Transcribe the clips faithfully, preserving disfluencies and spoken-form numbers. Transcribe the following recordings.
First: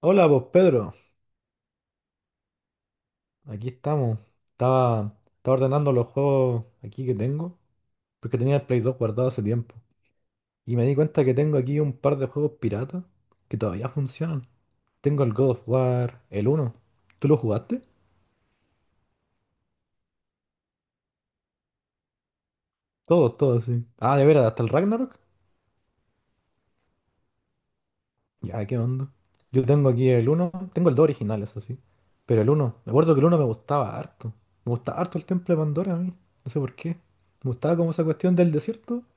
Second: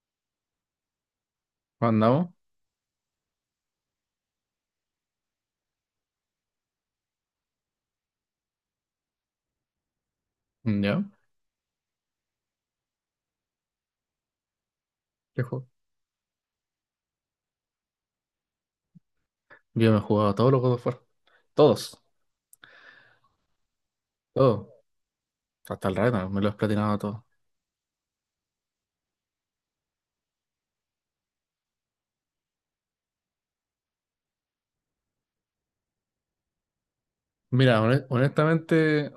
Hola, pues Pedro, Juan, ¿andamos? aquí estamos. Estaba, estaba ordenando los juegos aquí que tengo, porque tenía el Play dos guardado hace tiempo. Y Mm, me di ¿ya? cuenta que tengo aquí un par de juegos piratas que todavía funcionan. Tengo el ¿Qué God juego? of War, el uno. ¿Tú lo jugaste? Yo me he jugado todos los God of War. Todos, Todos, todos, sí. Ah, de veras, hasta el todos. Ragnarok. Hasta el rato, me lo he platinado todo. Ya, qué onda. Yo tengo aquí el uno, tengo el dos original, eso sí. Pero el uno, me acuerdo que el uno me gustaba harto. Me gustaba harto el Templo de Pandora a mí. No sé por qué. Me gustaba Mira, como hone- esa cuestión del desierto. honestamente,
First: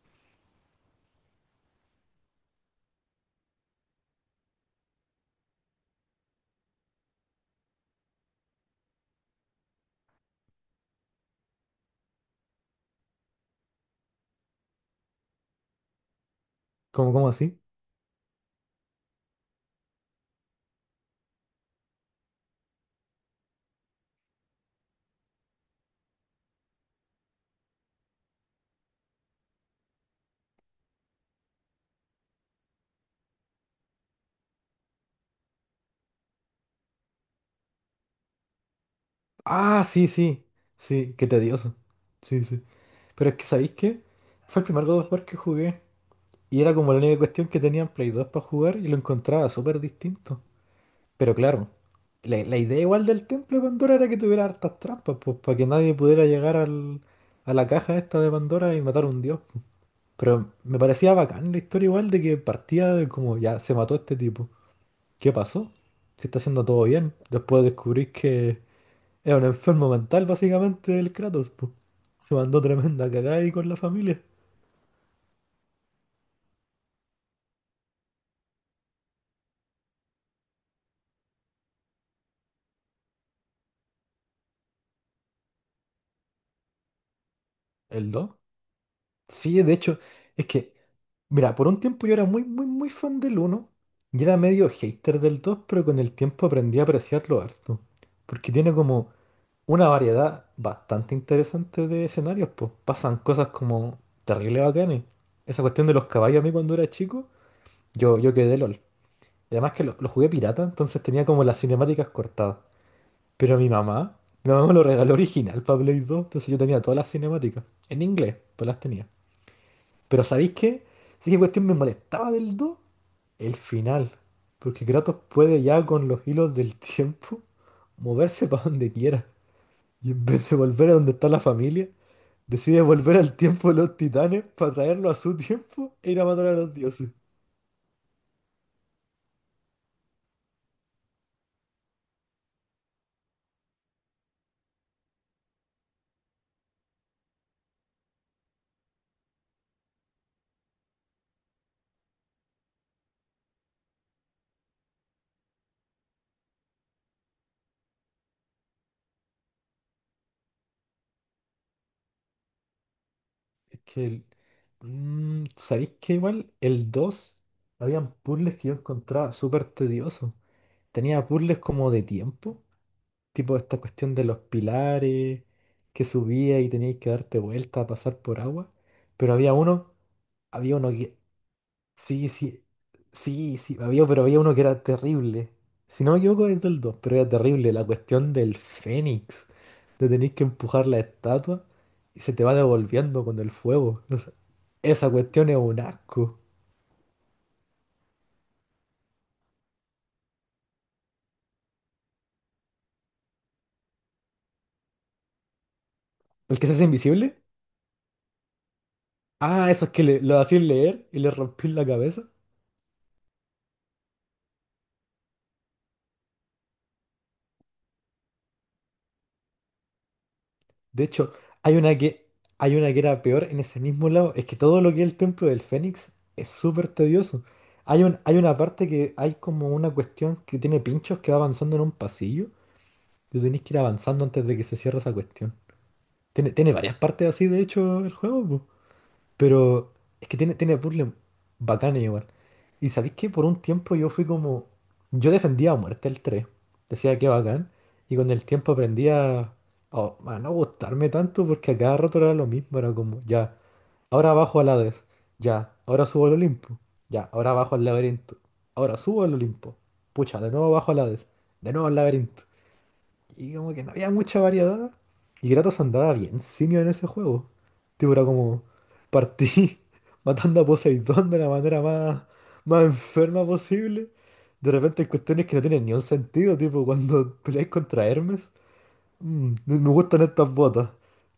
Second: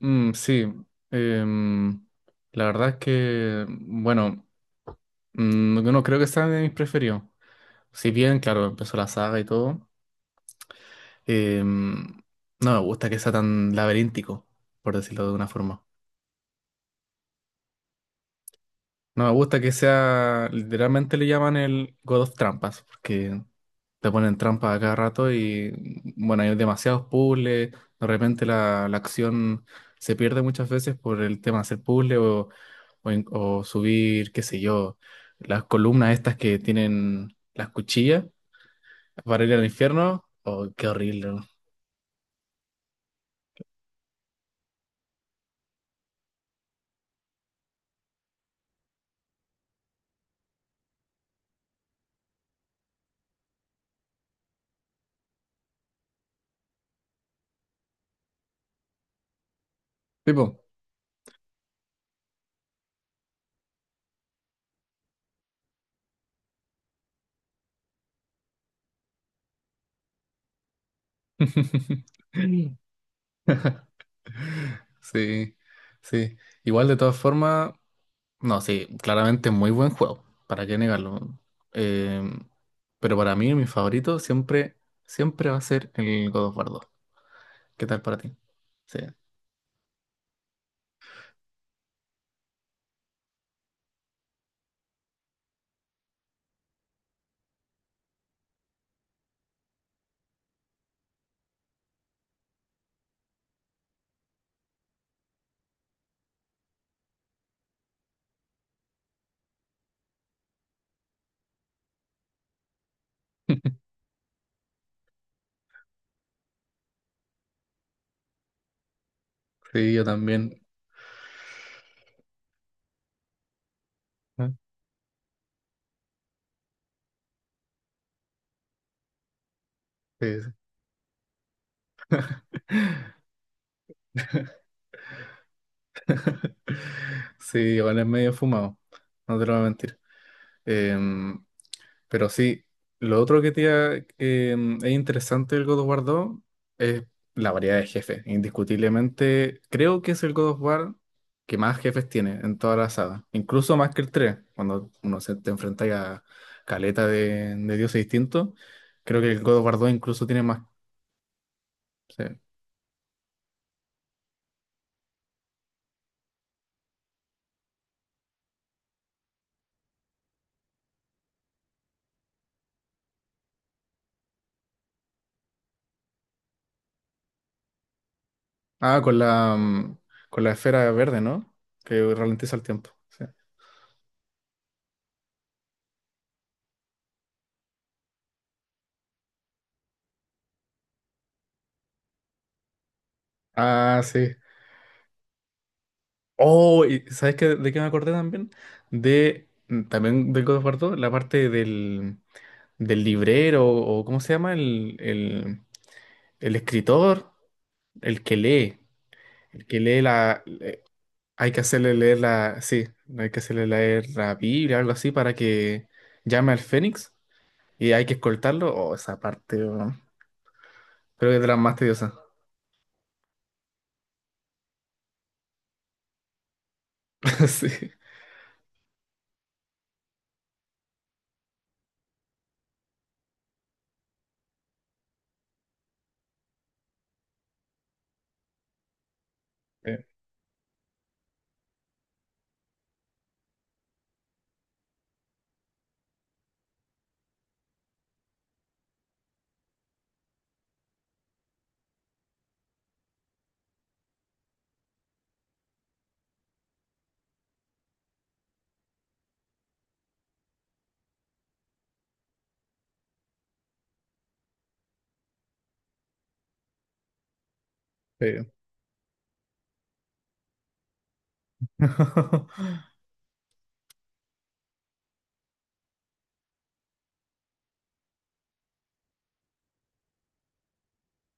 mm, sí. Em, la verdad es que, bueno, mm, no creo que sea de mis preferidos. Si bien, claro, empezó la saga y todo, em, no me gusta que sea tan laberíntico, por decirlo de una forma. Como, como así. No me gusta que sea, literalmente le llaman el God of Trampas, porque te ponen trampas a cada rato y bueno, hay demasiados puzzles, de repente la, la acción se pierde muchas veces por el tema de hacer puzzles o, o, en- o subir, qué sé yo, las columnas estas que tienen las cuchillas para ir al Ah, sí, infierno. sí. Oh, qué Sí, horrible, qué ¿no? tedioso. Sí, sí. Pero es que, ¿sabéis qué? Fue el primer God of War que jugué. Y era como la única cuestión que tenía en Play dos para jugar y lo encontraba súper distinto. Pero claro, la, la idea igual del Templo de Pandora era que tuviera hartas trampas, pues para que nadie pudiera llegar al, a la caja esta de Pandora y matar a un dios. Pero Tipo. me parecía bacán la historia igual de que partía de como ya se mató este tipo. ¿Qué pasó? Se está haciendo todo bien. Después descubrís que es un enfermo mental, básicamente, el Kratos, po. Se mandó tremenda cagada ahí con la familia. Sí, sí. Igual de todas formas, no, sí, claramente muy buen juego, ¿para qué negarlo? Eh, pero para mí, mi favorito siempre, siempre va a ser el God of War dos. ¿Qué tal ¿El para dos? ti? Sí, Sí, de hecho, es que, mira, por un tiempo yo era muy, muy, muy fan del uno y era medio hater del dos pero con el tiempo aprendí a apreciarlo harto. Porque tiene como una variedad bastante interesante de escenarios, pues pasan cosas como terribles bacanes. Esa cuestión de los caballos a mí cuando era chico, yo, yo quedé LOL. Y Además que lo, lo jugué pirata, entonces tenía como las cinemáticas cortadas. Pero mi mamá, mi mamá me lo regaló original para Play dos, entonces yo tenía todas las cinemáticas, en inglés, pues las tenía. sí, yo Pero ¿sabéis también. qué? Sí que cuestión me molestaba del dos el final. ¿Eh? Porque Kratos puede ya con los hilos del tiempo moverse para donde quiera. Y en Sí, vez sí. de volver a donde está la familia, decide volver al tiempo de los titanes para traerlo a su tiempo e ir a matar a los dioses. Sí, igual es medio fumado, no te lo voy a mentir. Eh, Pero sí, lo otro que te iba- em, es interesante del God of War dos es la variedad de jefes. Indiscutiblemente, creo que es el God of War que más jefes tiene en toda la saga. Incluso más que el tres cuando uno se te enfrenta a caleta de, de dioses distintos. Creo que el God of War dos incluso tiene más. Sí. Es que el- Mm, ¿sabéis qué? Igual el dos habían puzzles que yo encontraba súper tediosos. Tenía puzzles como de tiempo, tipo esta cuestión de los pilares que subía y tenías que darte vuelta a pasar por agua. Ah, con Pero había la, uno, mm, con la había uno esfera que. verde, ¿no? Que Sí, ralentiza el sí, tiempo. Sí. sí, sí, había, pero había uno que era terrible. Si no me equivoco, es del dos pero era terrible. La cuestión del Fénix, de tenéis que empujar la estatua y se te va devolviendo con el Ah, fuego. No sé, sí. esa cuestión es un asco. Oh, y ¿sabes qué, de qué me acordé también? De, mm, también del God of War dos, la parte del, del librero, o ¿cómo se llama? El, el, el ¿El que se hace escritor, invisible? el que lee, el Ah, que esos lee que le, lo la... hacían le- leer y le hay que rompí la hacerle leer cabeza. la... Sí, hay que hacerle leer la Biblia, algo así, para que llame al Fénix, y hay que escoltarlo. Oh, esa parte, oh, De creo hecho, que es de las más hay una tediosas. que, hay una que era peor en ese mismo lado. Es que todo lo que es el templo del Fénix es súper tedioso. Sí. Hay un, hay una parte que hay como una cuestión que tiene pinchos que va avanzando en un pasillo. Tú tenés que ir avanzando antes de que se cierre esa cuestión. Tiene, tiene varias partes así, de hecho, el juego, po. Pero eh, es que tiene, tiene puzzles bacanes igual. Y sabéis que por un tiempo yo fui como. Yo defendía a muerte el tres decía que bacán. Y con el tiempo aprendí a, a- a no gustarme tanto porque a cada rato era lo mismo. Era como, ya, ahora bajo al Hades. Ya, ahora subo al Olimpo. Ya, ahora bajo al laberinto. Ahora subo al Olimpo. Pucha, de nuevo bajo al Hades. De nuevo al laberinto. Y como que no había mucha variedad. Y Kratos andaba bien simio en ese juego. Tipo, era sí. como partí matando a Poseidón de la manera más, más enferma posible. De repente hay cuestiones que no tienen ni un sentido, tipo cuando peleáis contra Hermes. "Mm, me me gustan estas botas.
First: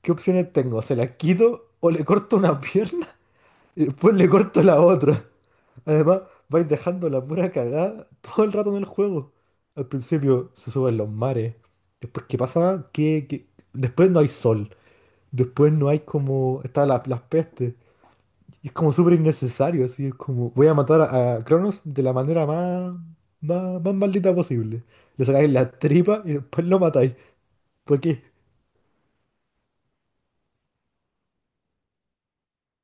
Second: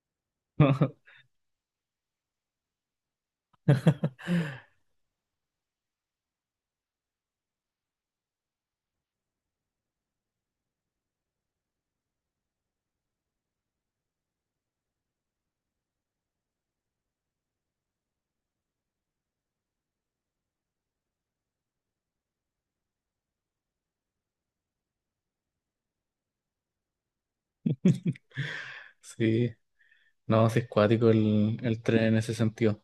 ¿Qué opciones tengo? ¿Se las quito o le corto una pierna y después le corto la otra? Además, vais dejando la pura cagada todo el rato en el juego. Al principio se suben los mares. Después, ¿qué pasa? Que, que- Después no hay sol. Después no hay como... Está la, las pestes. Y es como súper innecesario. Así es como... Voy a matar a, a, Cronos de la manera más, más... Más maldita posible. Le sacáis la tripa y después lo matáis. ¿Por qué? Sí. No, sí es cuático el, el tren en ese sentido.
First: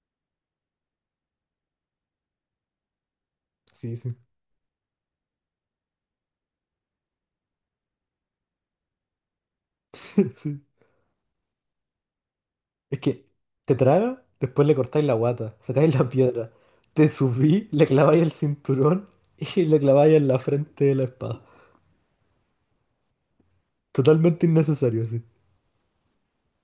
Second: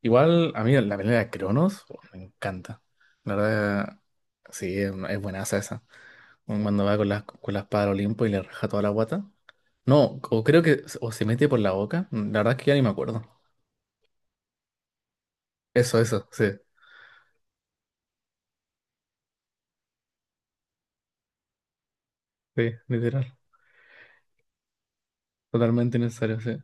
Igual, a mí la pelea de Cronos, oh, me encanta. La Sí, verdad, sí. sí, es, es buenaza esa. Cuando va con la, con la espada al Olimpo y le raja toda la guata. No, o Sí. creo que, o se mete por la boca. Mm, la verdad es que ya ni me Es acuerdo. que te traga, después le cortáis la guata, sacáis Eso, la eso, sí. piedra, te subí, le claváis el cinturón y le claváis en la frente de la espada. Sí, literal. Totalmente innecesario, sí. Totalmente necesario, sí.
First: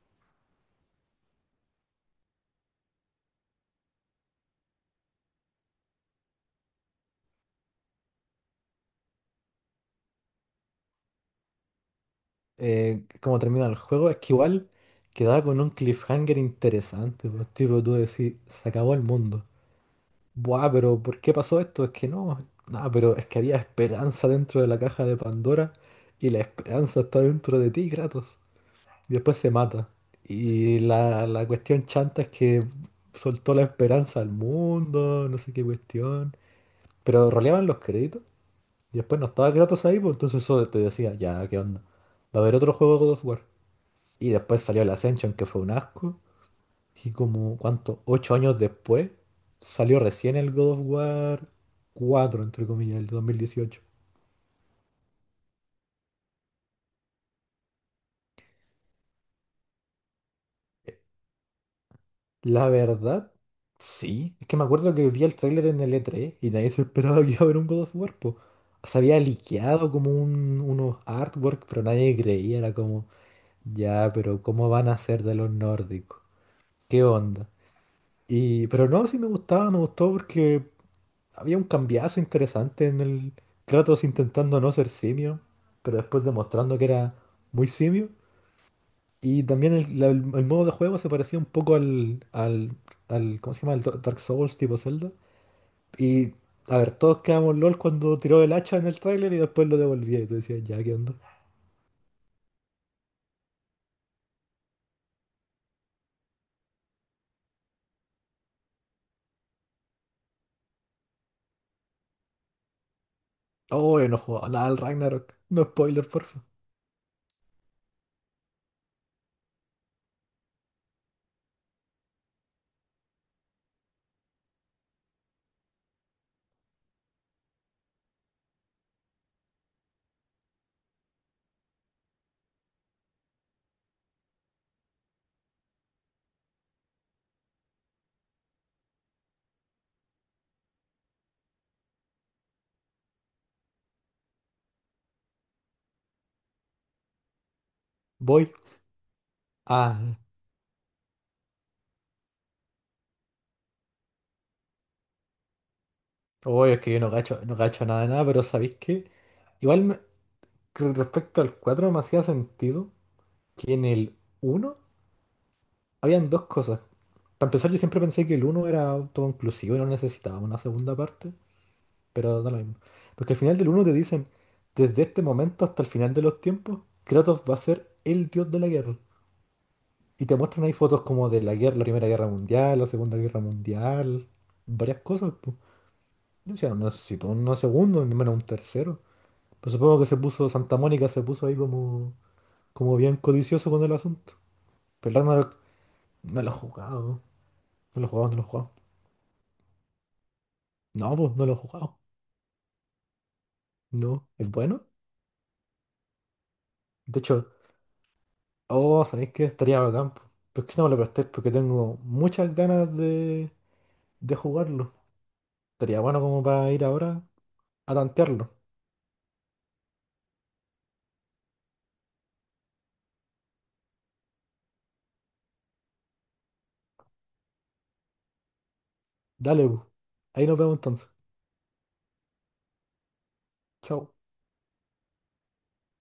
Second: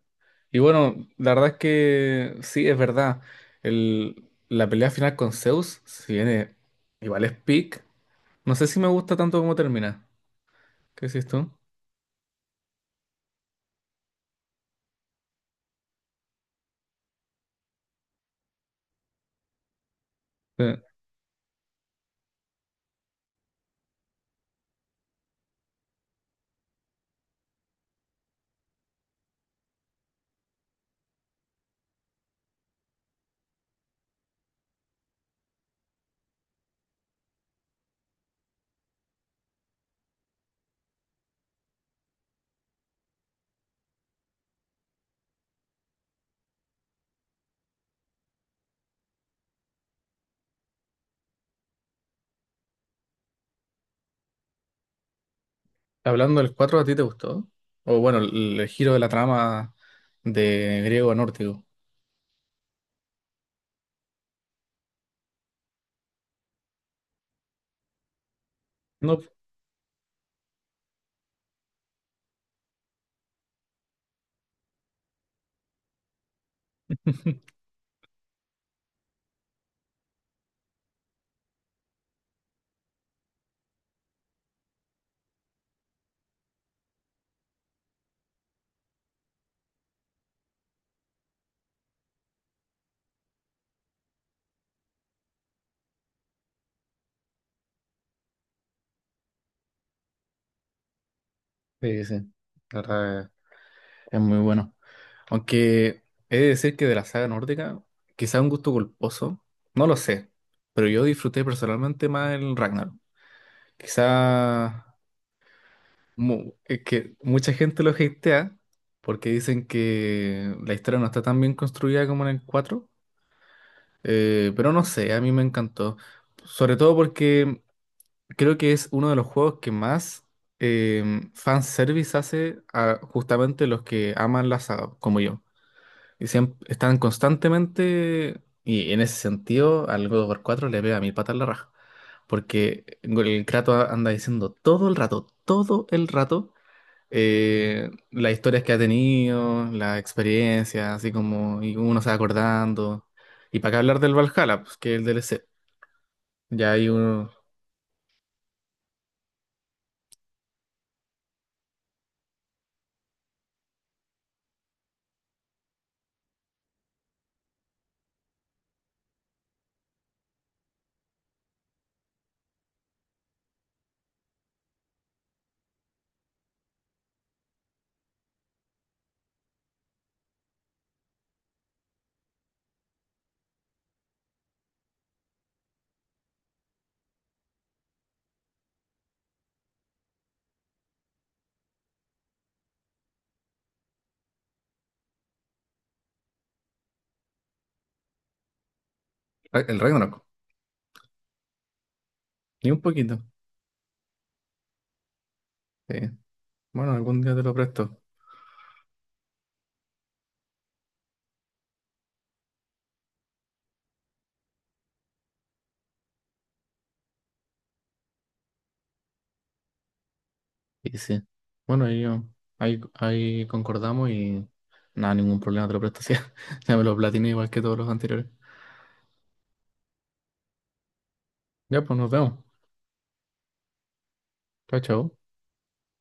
Y bueno, la verdad es que sí, es verdad. El, la pelea final con Zeus, si viene, igual es peak. No sé si me gusta tanto como termina. ¿Qué decís tú? Eh, como termina el juego, es que igual quedaba con un cliffhanger interesante, pues, tipo tú decís, se acabó el mundo. Buah, Eh, pero ¿por qué pasó esto? Es que no, nada, pero es que había esperanza dentro de la caja de Pandora y la esperanza está dentro de ti, Kratos. Y después se mata. Y la, la cuestión chanta es que soltó la esperanza al mundo, no sé qué cuestión. Pero roleaban los créditos y después no estaba Kratos ahí, pues entonces eso te decía, ya, ¿qué onda? Va a haber otro juego de God of War. Y después salió el Ascension, que fue un asco. Y como, ¿cuánto? Ocho años después salió recién el God of War cuatro entre comillas, el dos mil dieciocho. Hablando del cuatro, ¿a ti te gustó? O bueno, el, el giro de la trama de griego a nórdico. La verdad, sí. Es que me acuerdo que vi el tráiler en el E tres y nadie se esperaba que iba a haber un God of War, po. Se No, había liqueado como un- unos artwork, pero nadie creía. Era como, ya, pero ¿cómo van a hacer de los nórdicos? ¿Qué onda? Y, pero no, sí me gustaba, me gustó porque había un cambiazo interesante en el Kratos intentando no ser simio, pero después demostrando que era muy simio. Y también el, la- el modo de juego se parecía un poco al, al, al- ¿cómo se llama? El Do- Dark Souls tipo Zelda. Y, a ver, todos quedamos LOL cuando tiró el hacha en el tráiler y después lo devolvía. Y tú decías, ya, ¿qué onda? sí, sí. La verdad es es muy bueno. Aunque he de decir que de la saga nórdica, quizá un gusto culposo, no lo sé, pero yo disfruté personalmente más el Ragnarok. Oh, yo no jugaba nada Quizá al Ragnarok. No spoiler, porfa. mu- es que mucha gente lo hatea porque dicen que la historia no está tan bien construida como en el cuatro. eh, pero no sé, a mí me encantó. Sobre todo porque creo que es uno de los juegos que más fan fanservice hace a justamente los que aman la saga, como yo. Y siem- están constantemente, y en ese sentido, al God of War cuatro le pega mil patas en la raja. Porque el Kratos anda diciendo todo el rato, todo el rato, eh, las Voy. historias que ha tenido, las Ah, experiencias, así como, y uno se va acordando. Y para qué hablar del Valhalla, pues que es el D L C. oh, Ya es hay que yo no uno. gacho, no gacho nada de nada, pero ¿sabéis qué? Igual me- con respecto al cuatro me hacía sentido que en el uno habían dos cosas. Para empezar, yo siempre pensé que el uno era autoconclusivo y no necesitaba una segunda parte. Pero da lo mismo. Porque al final del uno te dicen, desde este momento hasta el final de los tiempos, Kratos va a ser el dios de la guerra. Y te muestran ahí fotos como de la guerra, la Primera Guerra Mundial, la Segunda Guerra Mundial, varias cosas, pues. O sea no necesito un segundo, ni menos un tercero. Pero supongo que se puso, Santa Mónica se puso ahí como, como bien codicioso con el asunto. Pero Ragnarok no lo he jugado, no lo he jugado, no lo he jugado. El Ragnarok, No, pues no lo he jugado. ni un poquito. No, es bueno. Sí. Bueno, De algún día te hecho, lo presto. oh, ¿sabéis qué? Estaría bacán, po. Pero es que no me lo prestéis porque tengo muchas ganas de, de, jugarlo. Estaría bueno como para ir ahora a tantearlo. Y sí. Bueno, ahí, yo- ahí, ahí concordamos y nada, ningún problema, te lo presto. Sí, ya me lo platiné igual que todos los anteriores. Dale, po. Ahí nos vemos entonces. Ya, pues nos vemos. Chao. Chao, chao.